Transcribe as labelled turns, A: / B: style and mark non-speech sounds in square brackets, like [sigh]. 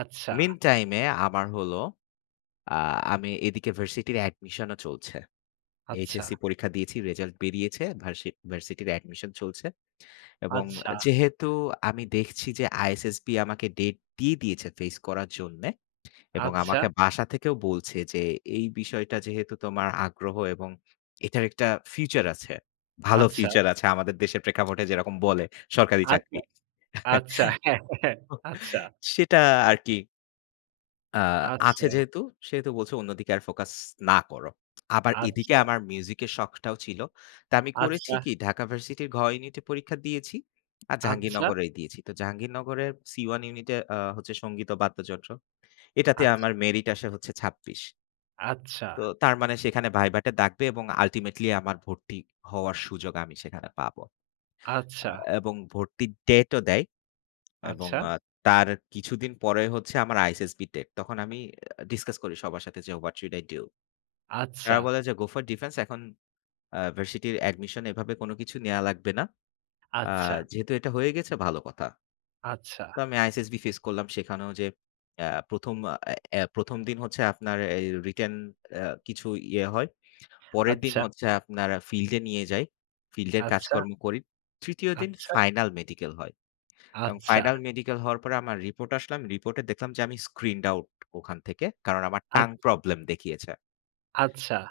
A: আচ্ছা।
B: Meantime-এ আমার হলো, আ আমি এদিকে ভার্সিটির admission -ও চলছে।
A: আচ্ছা।
B: HSC পরীক্ষা দিয়েছি, result বেরিয়েছে। ভার্সি ভার্সিটির admission চলছে। এবং
A: আচ্ছা।
B: যেহেতু আমি দেখছি যে, ISSB আমাকে date দিয়ে দিয়েছে face করার জন্যে। এবং
A: আচ্ছা।
B: আমাকে বাসা থেকেও বলছে যে, এই বিষয়টা যেহেতু তোমার আগ্রহ, এবং এটার একটা future আছে, ভালো
A: আচ্ছা।
B: future আছে, আমাদের দেশের প্রেক্ষাপটে যেরকম বলে সরকারি
A: আচ্ছা,
B: চাকরি।
A: আচ্ছা, হ্যাঁ,
B: [chuckles]
A: হ্যাঁ,
B: তো,
A: আচ্ছা।
B: সেটা আর কি। আ আছে
A: আচ্ছা।
B: যেহেতু সেহেতু বলছে অন্যদিকে আর focus না করো। আবার এদিকে
A: আচ্ছা।
B: আমার music-এর শখটাও ছিল। তা আমি করেছি
A: আচ্ছা।
B: কি? ঢাকা ভার্সিটির 'ঘ' ইউনিটে পরীক্ষা দিয়েছি আর
A: আচ্ছা।
B: জাহাঙ্গীরনগরে দিয়েছি। তো জাহাঙ্গীরনগরের 'সি-1' ইউনিটে আ হচ্ছে সংগীত ও বাদ্যযন্ত্র। এটাতে
A: আচ্ছা।
B: আমার merit আসে হচ্ছে ছাব্বিশ।
A: আচ্ছা।
B: তো তার মানে, সেখানে ভাইবাটা ডাকবে এবং ultimately আমার ভর্তি হওয়ার সুযোগ আমি সেখানে পাব। আ
A: আচ্ছা।
B: এবং ভর্তির date ও দেয়। এবং
A: আচ্ছা।
B: এ তার কিছুদিন পরে হচ্ছে আমার ISSB date। তখন আমি discuss করি সবার সাথে যে, 'what should I do?' এরা
A: আচ্ছা।
B: বলে যে, 'go for defense'। এখন আ ভার্সিটির admission এভাবে কোন কিছু নেয়া লাগবে না। আ
A: আচ্ছা।
B: যেহেতু এটা হয়ে গেছে, ভালো কথা।
A: আচ্ছা।
B: তো আমি ISSB face করলাম। সেখানেও যে আ ১ম আ এ ১ম দিন হচ্ছে আপনার এই written আ কিছু ইয়ে হয়। পরের দিন
A: আচ্ছা।
B: হচ্ছে আপনার field-এ নিয়ে যায়। field-এর
A: আচ্ছা।
B: কাজকর্ম করি। ৩য় দিন
A: আচ্ছা।
B: final medical হয়। এবং
A: আচ্ছা।
B: final medical হওয়ার পরে আমার report আসলো। আমি report এ দেখলাম যে, আমি screened out ওখান থেকে। কারণ, আমার
A: আ
B: tongue problem দেখিয়েছে।
A: আচ্ছা।